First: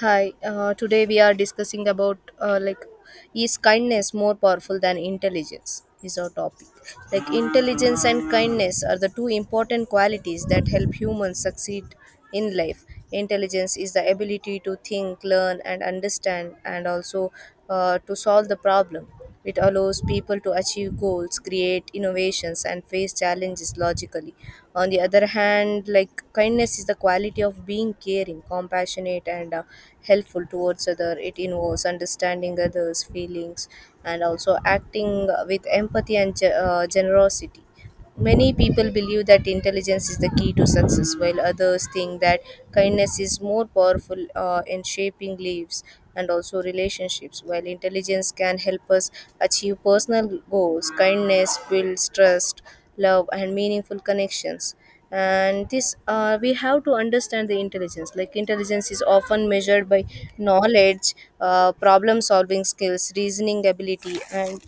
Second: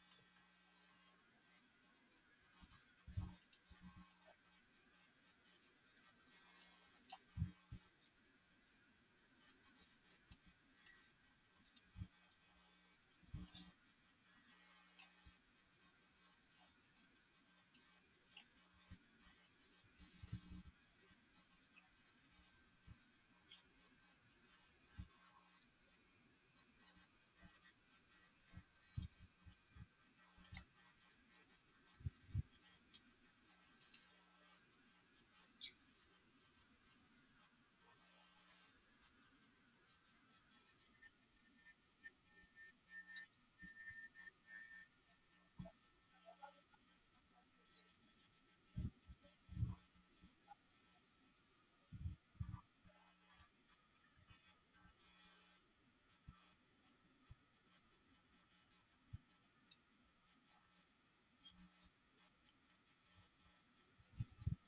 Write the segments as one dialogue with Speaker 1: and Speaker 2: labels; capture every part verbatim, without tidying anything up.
Speaker 1: Hi, uh, today we are discussing about uh, like is kindness more powerful than intelligence is our topic. Like intelligence and kindness are the two important qualities that help humans succeed in life. Intelligence is the ability to think, learn and understand and also uh, to solve the problem, it allows people to achieve goals, create innovations, and face challenges logically. On the other hand, like kindness is the quality of being caring, compassionate, and uh, helpful towards other. It involves understanding others' feelings and also acting with empathy and ge- uh, generosity. Many people believe that intelligence is the key to success, while others think that kindness is more powerful uh, in shaping lives and also relationships. While intelligence can help us achieve personal goals, kindness builds trust, love, and meaningful connections. And this, uh, we have to understand the intelligence. Like intelligence is often measured by knowledge, uh, problem-solving skills, reasoning ability, and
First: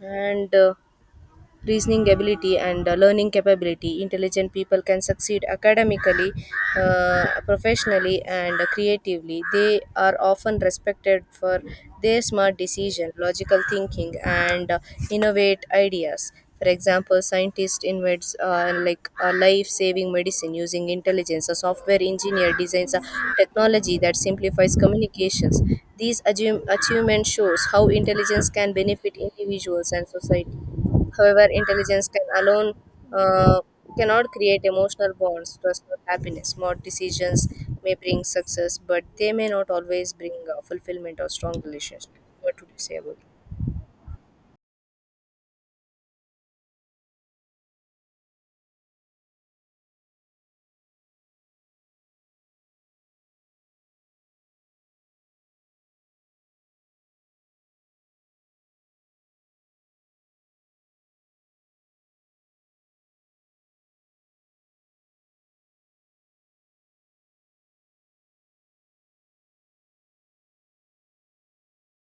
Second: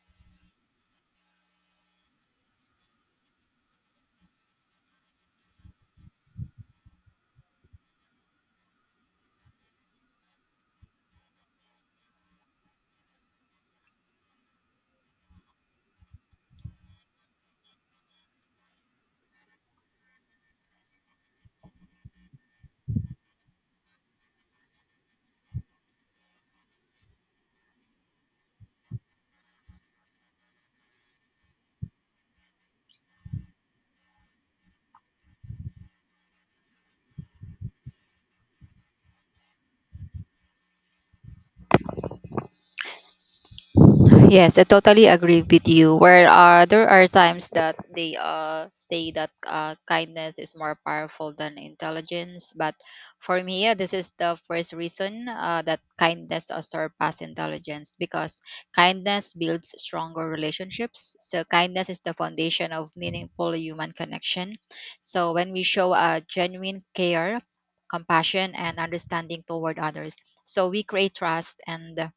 Speaker 1: and uh, reasoning ability and uh, learning capability. Intelligent people can succeed academically, uh, professionally and creatively. They are often respected for their smart decision, logical thinking and uh, innovate ideas. For example, scientists invents uh, like a life-saving medicine using intelligence, a software engineer designs a technology that simplifies communications. These achieve- achievements shows how intelligence can benefit individuals and society. However, intelligence can alone uh, cannot create emotional bonds, trust, or happiness. Smart decisions may bring success, but they may not always bring uh, fulfillment or strong relationships. What would you say about it?
Speaker 2: Yes, I totally agree with you. Where uh, there are times that they uh, say that uh, kindness is more powerful than intelligence, but for me, yeah, this is the first reason uh, that kindness uh, surpass intelligence because kindness builds stronger relationships. So kindness is the foundation of meaningful human connection. So when we show a genuine care, compassion, and understanding toward others, so we create trust and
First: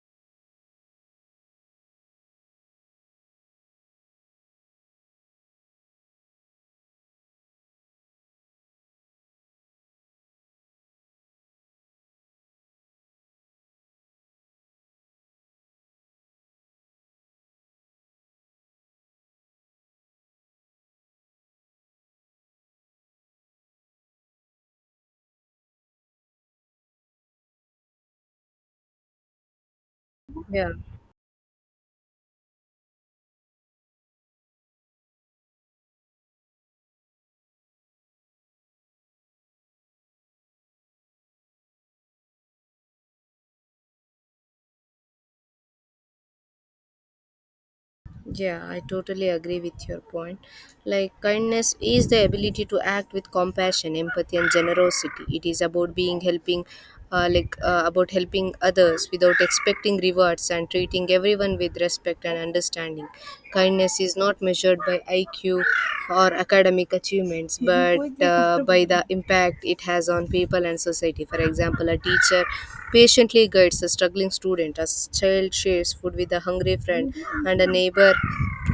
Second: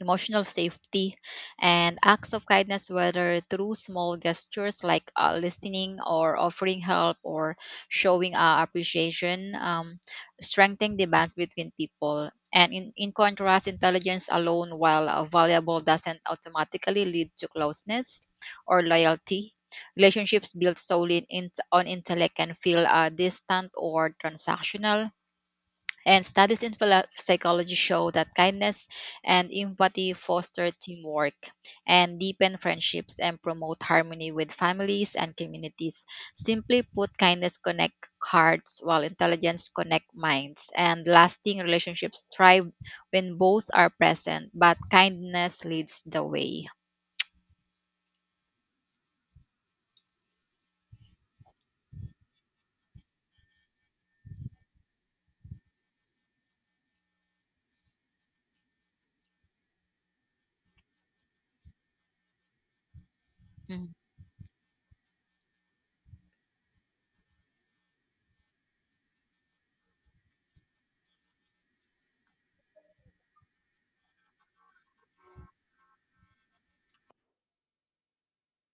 Speaker 2: emotional safety, and acts of kindness, whether through small gestures like uh, listening or offering help or showing uh, appreciation, um, strengthen the bonds between people. And in, in contrast, intelligence alone, while uh, valuable, doesn't automatically lead to closeness or loyalty. Relationships built solely in, on intellect can feel uh, distant or transactional, and studies in philo- psychology show that kindness and empathy foster
Speaker 1: Yeah.
Speaker 2: teamwork and deepen friendships and promote harmony with families and communities. Simply put, kindness connect hearts while intelligence connect minds. And lasting relationships thrive when both are present, but kindness leads the way.
Speaker 1: Yeah, I totally agree with your point. Like, kindness is the ability to act with compassion, empathy, and generosity. It is about being helping, uh, like, uh, about helping others without expecting rewards and treating everyone with respect and understanding.
Speaker 2: Mm-hmm.
Speaker 1: Kindness is not measured by I Q or academic achievements, but uh, by the the impact it has on people and society. For example, a teacher patiently guides a struggling student, a s- child shares food with a hungry friend, and a neighbor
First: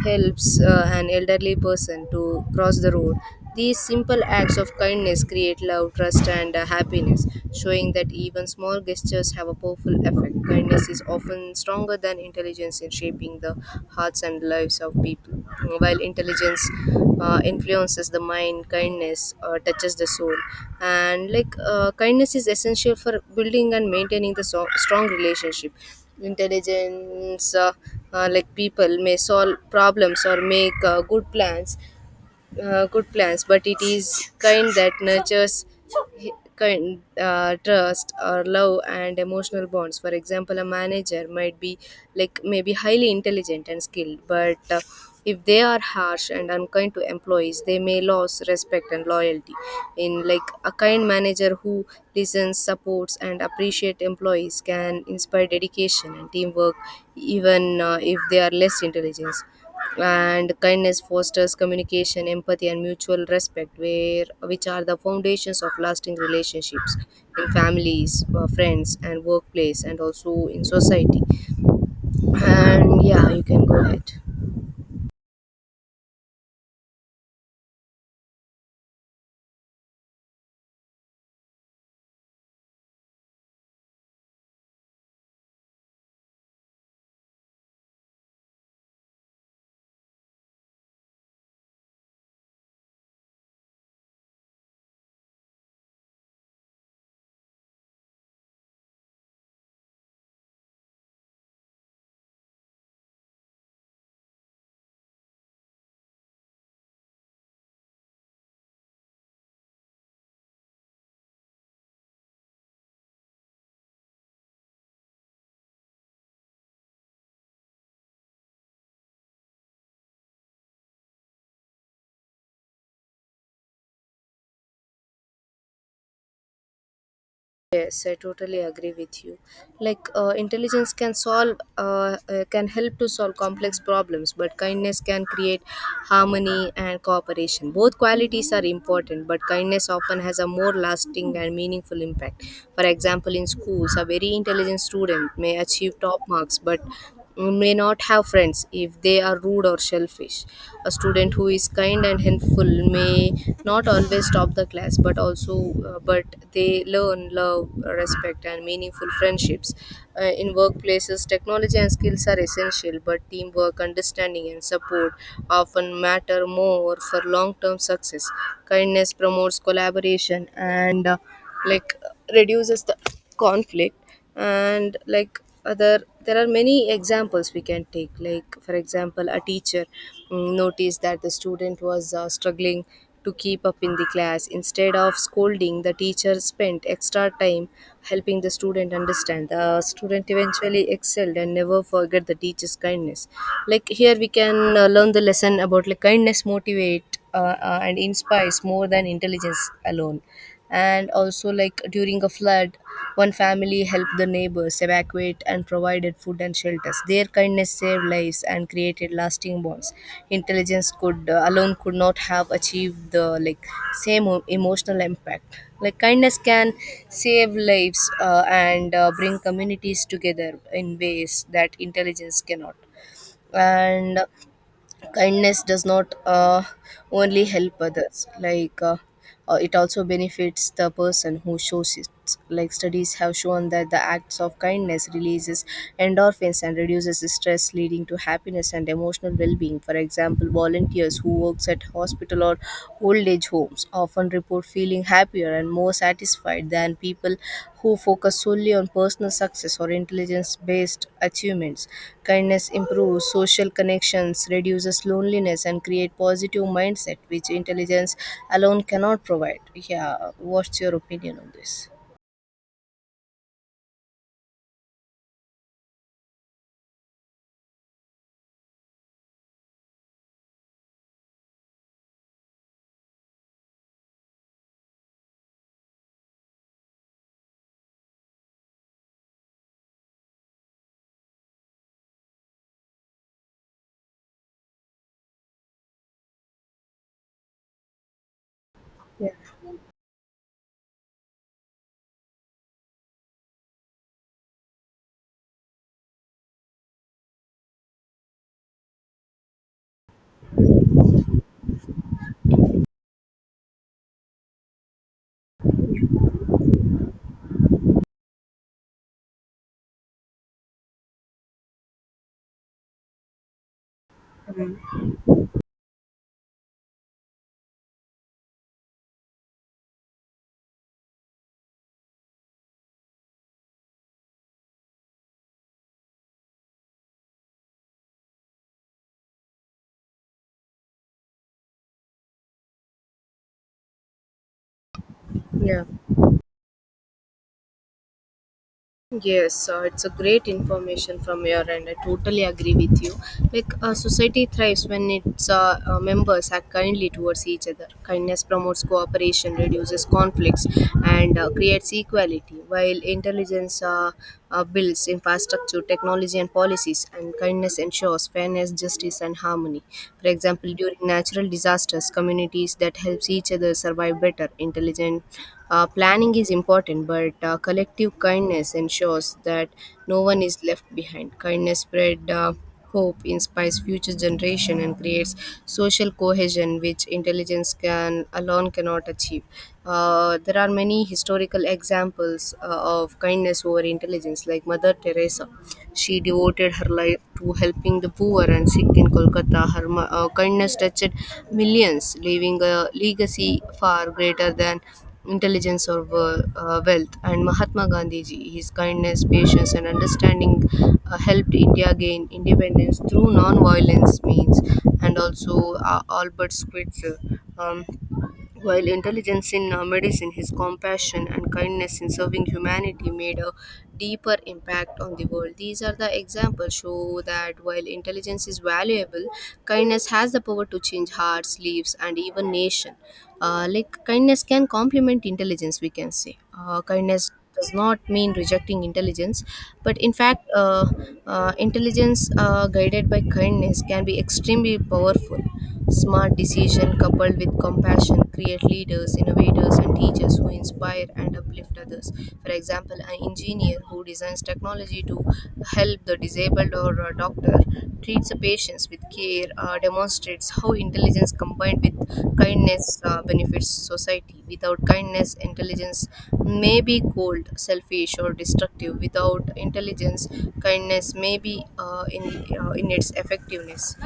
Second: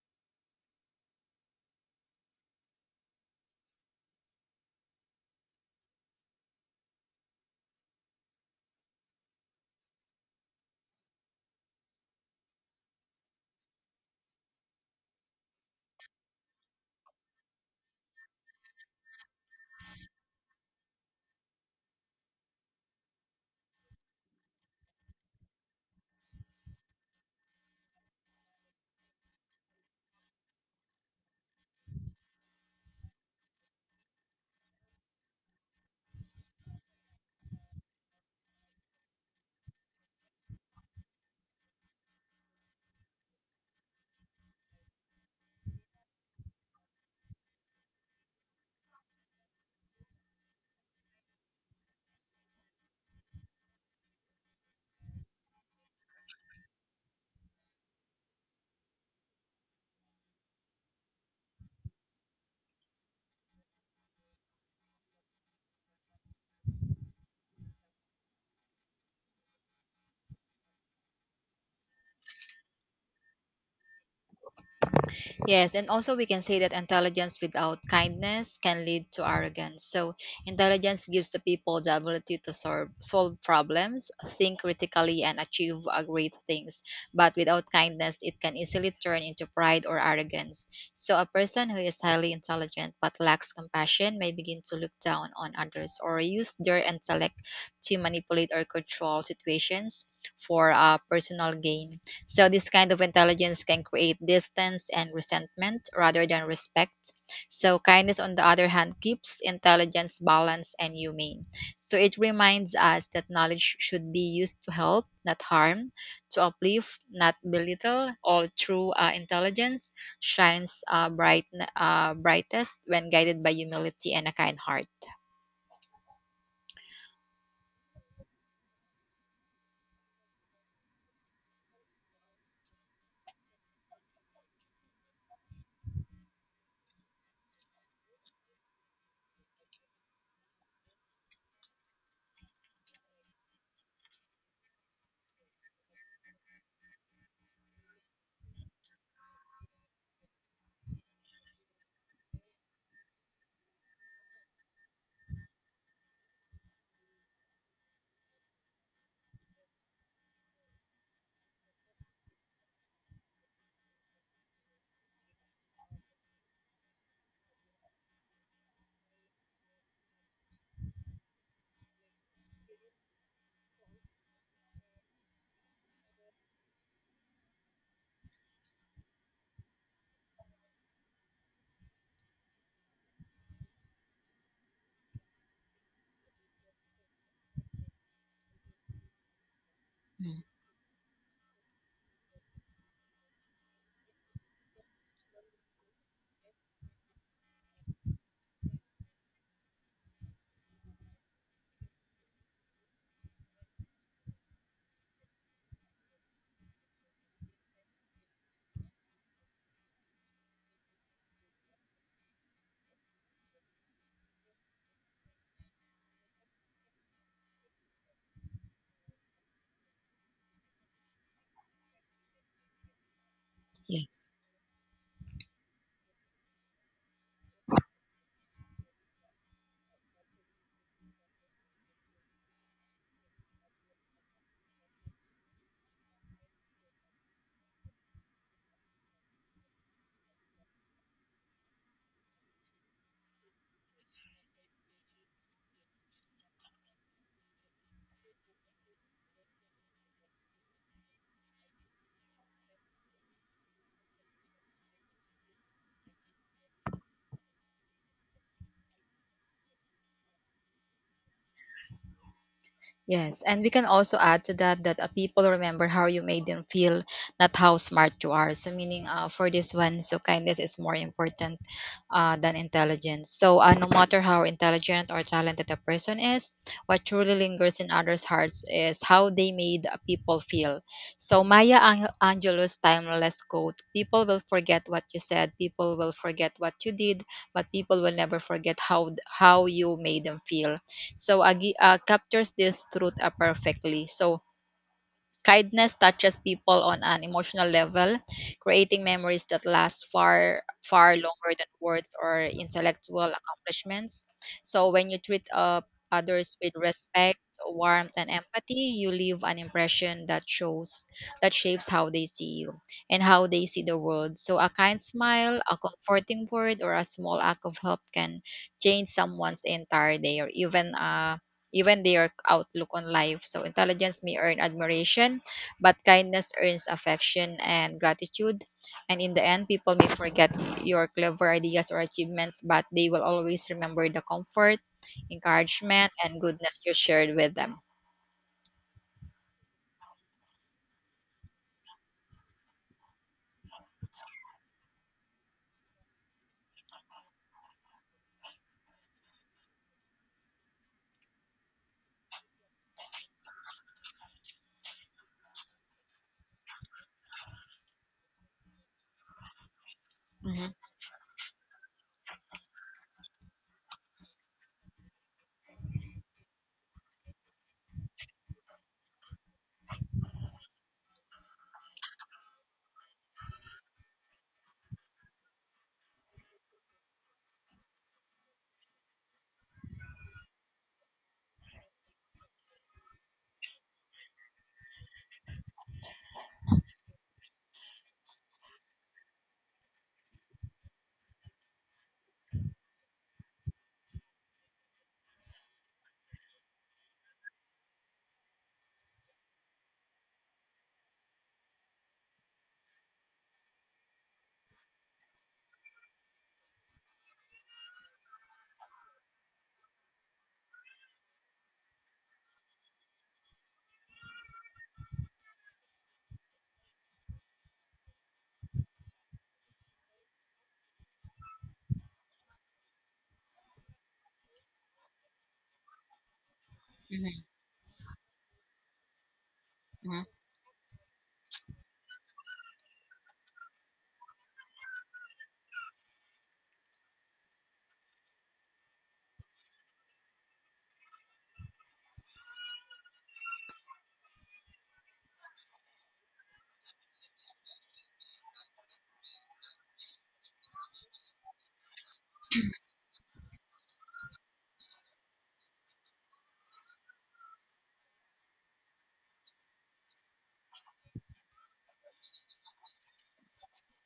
Speaker 1: helps uh, an elderly person to cross the road. These simple acts of kindness create love, trust, and uh, happiness, showing that even small gestures have a powerful effect. Kindness is is often stronger than intelligence in shaping the hearts and lives of people. While intelligence uh, influences the mind, kindness uh, touches the soul. And like uh, kindness is essential for building and maintaining the so- strong relationship. Intelligence, uh, uh, like people, may solve problems or make uh, good plans, uh, good plans, but it is kind that nurtures hi- kind uh, trust or love and emotional bonds. For example, a manager might be like maybe highly intelligent and skilled, but uh, if they are harsh and unkind to employees, they may lose respect and loyalty. In like a kind manager who listens, supports, and appreciate employees can inspire dedication and teamwork, even uh, if they are less intelligent, and kindness fosters communication, empathy and mutual respect, where which are the foundations of lasting relationships in families, uh, friends and workplace and also in society, and yeah you can go ahead.
Speaker 2: Yes, and also we can say that intelligence without kindness can lead to arrogance. So, intelligence gives the people the ability to solve, solve problems, think critically, and achieve uh, great things. But without kindness, it can easily turn into pride or arrogance. So, a person who is highly intelligent but lacks compassion may begin to look down on others or use their intellect to manipulate or control situations for uh, personal gain. So, this kind of intelligence can create distance and resentment rather than respect. So, kindness, on the other hand, keeps intelligence balanced and humane. So, it reminds us that knowledge should be used to help, not harm, to uplift, not belittle. All true uh, intelligence shines uh, bright, uh, brightest when guided by humility and a kind heart.
Speaker 1: Yes, I totally agree with you. Like uh, intelligence can solve, uh, uh, can help to solve complex problems, but kindness can create harmony and cooperation. Both qualities are important, but kindness often has a more lasting and meaningful impact. For example, in schools, a very intelligent student may achieve top marks, but may not have friends if they are rude or selfish. A student who is kind and helpful may not always top the class, but also uh, but they learn love, respect, and meaningful friendships. Uh, in workplaces, technology and skills are essential, but teamwork, understanding, and support often matter more for long-term success. Kindness promotes collaboration and uh, like reduces the conflict, and like other there are many examples we can take. Like for example, a teacher mm, noticed that the student was uh, struggling to keep up in the class. Instead of scolding, the teacher spent extra time helping the student understand. The student
Speaker 2: Mm.
Speaker 1: eventually excelled and never forget the teacher's kindness. Like here we can uh, learn the lesson about, like, kindness motivate uh, uh, and inspires more than intelligence alone. And also, like, during a flood, one family helped the neighbors evacuate and provided food and shelters. Their kindness saved lives and created lasting bonds. Intelligence could uh, alone could not have achieved the like same o- emotional impact. Like kindness can save lives uh, and uh, bring communities together in ways that intelligence cannot. And
Speaker 2: Yes.
Speaker 1: kindness does not uh, only help others, like uh, uh, it also benefits the person who shows it. Like studies have shown that the acts of kindness releases endorphins and reduces stress, leading to happiness and emotional well-being. For example, volunteers who works at hospital or old age homes often report feeling happier and more satisfied than people who focus solely on personal success or intelligence based achievements. Kindness improves social connections, reduces loneliness, and create positive mindset, which intelligence alone cannot provide. Yeah, what's your opinion on this?
Speaker 2: Yes, and we can also add to that that uh, people remember how you made them feel, not how smart you are. So, meaning uh, for this one, so kindness is more important uh, than intelligence. So, uh, no matter how intelligent or talented a person is, what truly lingers in others' hearts is how they made people feel. So, Maya Ang- Angelou's timeless quote, People will forget what you said, people will forget what you did, but people will never forget how,
Speaker 1: Yeah.
Speaker 2: how you made them feel. So, Agi uh, captures this truth uh, perfectly. So, kindness touches people on an emotional level, creating memories that last far, far longer than words or intellectual accomplishments. So, when you treat uh, others with respect, warmth, and empathy, you leave an impression that shows, that shapes how they see you and how they see the world. So, a kind smile, a comforting word, or a small act of help can change someone's entire day or even uh, even their outlook on life. So intelligence may earn admiration, but kindness earns affection and gratitude. And in the end, people may forget your clever ideas or achievements, but they will always remember the comfort,
Speaker 1: Yeah.
Speaker 2: encouragement, and goodness you shared with them.
Speaker 1: Yes, uh, it's a great information from your end. I totally agree with you. Like a society thrives when its uh, uh, members act kindly towards each other. Kindness promotes cooperation, reduces conflicts, and uh, creates equality. While intelligence uh, uh, builds infrastructure, technology, and policies, and kindness ensures fairness, justice, and harmony. For
Speaker 2: Mhm,
Speaker 1: example, during natural disasters, communities that helps each other survive better. Intelligent uh, planning is important, but uh, collective kindness ensures that no one is left behind. Kindness spread uh, hope, inspires future generation, and creates social cohesion, which intelligence can alone cannot achieve. Uh, there are many historical examples uh, of kindness over intelligence, like Mother Teresa. She devoted her life to helping the poor and sick in Kolkata. Her ma- uh, kindness touched millions, leaving a legacy far greater than intelligence or wo- uh, wealth. And Mahatma Gandhiji, his kindness, patience, and understanding uh, helped India gain independence through non-violence means. And also uh, Albert Schweitzer. Um, while intelligence in uh, medicine, his compassion and kindness in serving humanity made a deeper impact on the world. These are the examples show that while intelligence is valuable, kindness has the power to change hearts, lives, and even nation. Uh, like kindness can complement intelligence, we can say. Uh, kindness
Speaker 2: mhm,
Speaker 1: does not mean rejecting intelligence, but in
Speaker 2: mhm.
Speaker 1: fact, uh, uh, intelligence uh, guided by kindness can be extremely powerful. Smart decision coupled with compassion create leaders, innovators, and teachers who inspire and uplift others. For example, an engineer who designs technology to help the disabled, or a doctor treats the patients with care, uh, demonstrates how intelligence combined with kindness uh, benefits society. Without kindness, intelligence may be cold, selfish, or destructive. Without intelligence, kindness may be uh, in uh, in its effectiveness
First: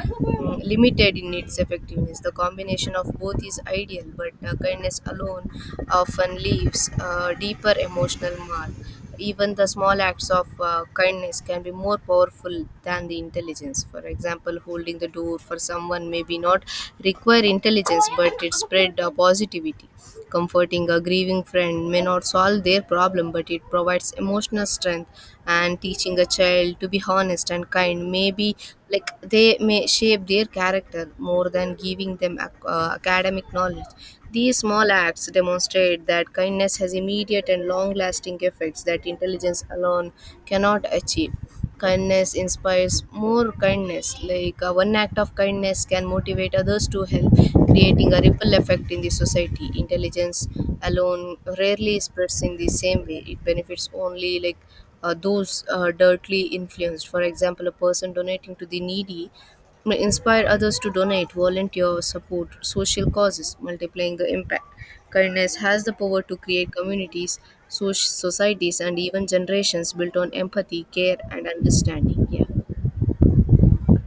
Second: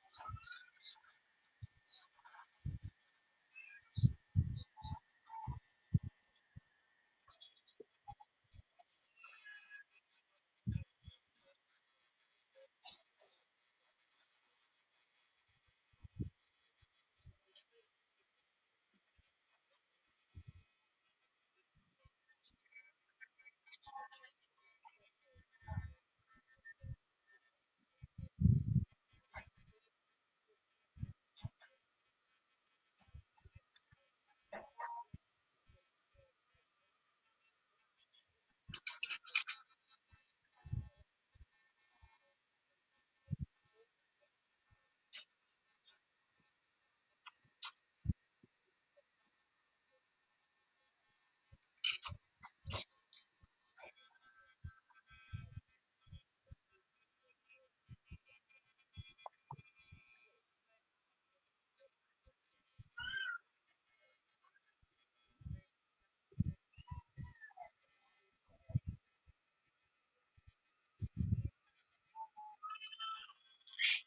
Speaker 1: limited in its effectiveness. The combination of both is ideal, but uh, kindness alone often leaves a deeper emotional mark. Even the small acts of uh, kindness can be more powerful than the intelligence. For example, holding the door for someone may be not require intelligence, but it spread uh, positivity. Comforting a grieving friend may not solve their problem, but it provides emotional strength. And teaching a child to be honest and kind may be like they may shape their character more than giving them ac- uh, academic knowledge. These small acts demonstrate that kindness has immediate and long lasting effects that intelligence alone cannot achieve. Kindness inspires more kindness. Like uh, one act of kindness can motivate others to help, creating a ripple effect in the society. Intelligence alone rarely spreads in the same way, it benefits only like uh, those uh, directly influenced. For example, a person donating to the needy may inspire others to donate, volunteer, support social causes, multiplying the impact. Kindness has the power to create communities, so- societies, and even generations built on empathy, care, and understanding. Yeah.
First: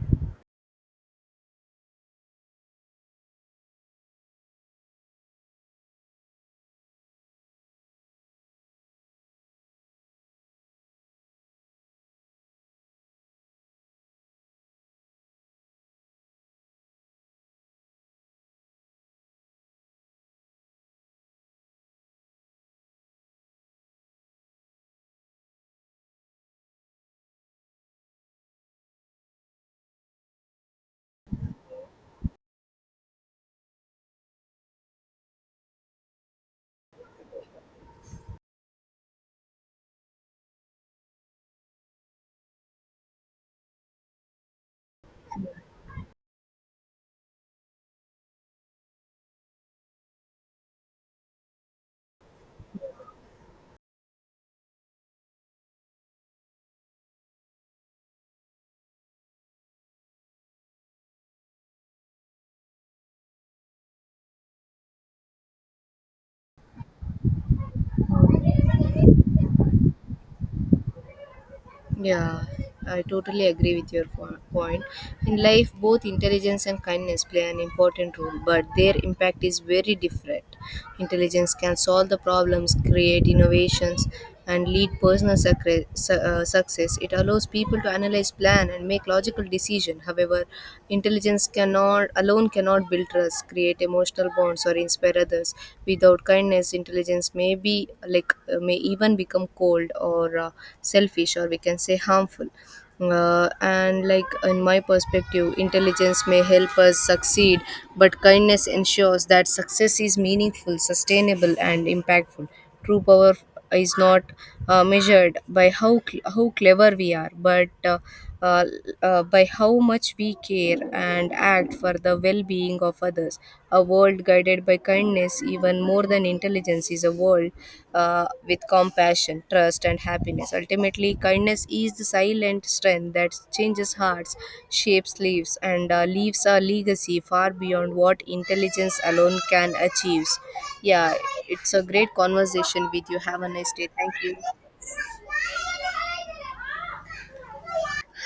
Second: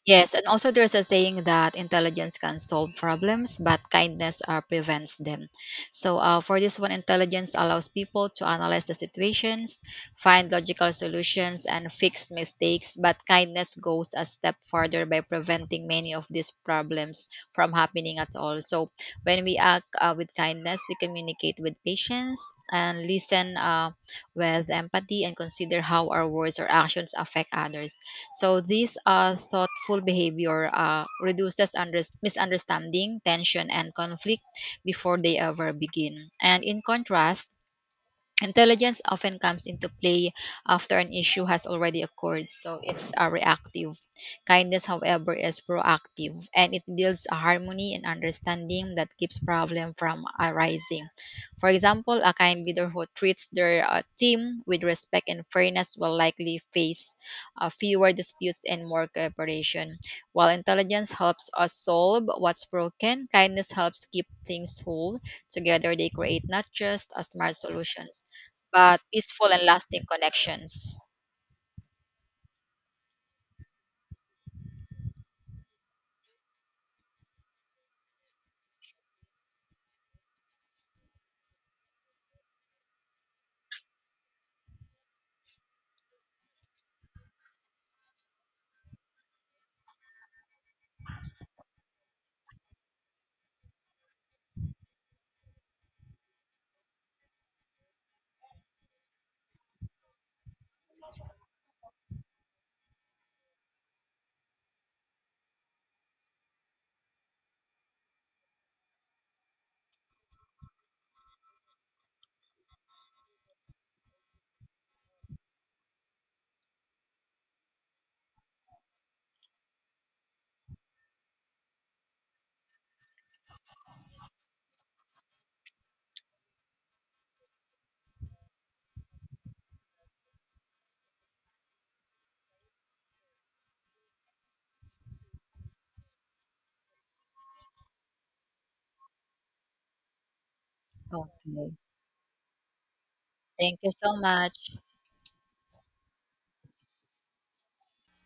Speaker 2: Yes, and also there's a saying that intelligence can solve problems, but kindness uh, prevents them. So, uh, for this one, intelligence allows people to analyze the situations, find logical solutions, and fix mistakes. But kindness goes a step further by preventing many of these problems from happening at all. So, when we act uh, with kindness, we communicate with patience and listen uh, with empathy and consider how our words or actions affect others. So these uh, thoughtful behavior uh, reduces under- misunderstanding, tension, and conflict before they ever begin. And in contrast, intelligence often comes into play after an issue has already occurred, so it's uh, reactive. Kindness, however, is proactive and it builds a harmony and understanding that keeps problem from arising. For example, a kind leader who treats their uh, team with respect and fairness will likely face uh, fewer disputes and more cooperation. While intelligence helps us solve what's broken, kindness helps keep things whole. Together, they create not just a smart solution but peaceful and lasting connections.
Speaker 1: Yeah, I totally agree with your po- point. In life, both intelligence and kindness play an important role, but their impact is very different. Intelligence can solve the problems, create innovations, and lead personal sucre- su- uh, success. It allows allows people to analyze, plan, and make logical decisions. However, intelligence cannot alone cannot build trust, create emotional bonds, or inspire others. Without kindness, intelligence may be like uh, may even become cold or uh, selfish, or we can say harmful. Uh, and like in my perspective, intelligence may help us succeed, but kindness ensures that success is meaningful, sustainable and impactful. True power is not uh, measured by how cl- how clever we are, but uh, uh, uh, by how much we care and act for the well being of others. A world guided by kindness, even more than intelligence, is a world uh, with compassion, trust, and happiness. Ultimately, kindness is the silent strength that changes hearts, shapes lives, and uh, leaves a legacy far beyond what intelligence alone can achieve. Yeah,
Speaker 2: Okay.
Speaker 1: it's a great conversation with you. Have a nice
Speaker 2: Thank
Speaker 1: day.
Speaker 2: you
Speaker 1: Thank
Speaker 2: so
Speaker 1: you.
Speaker 2: much.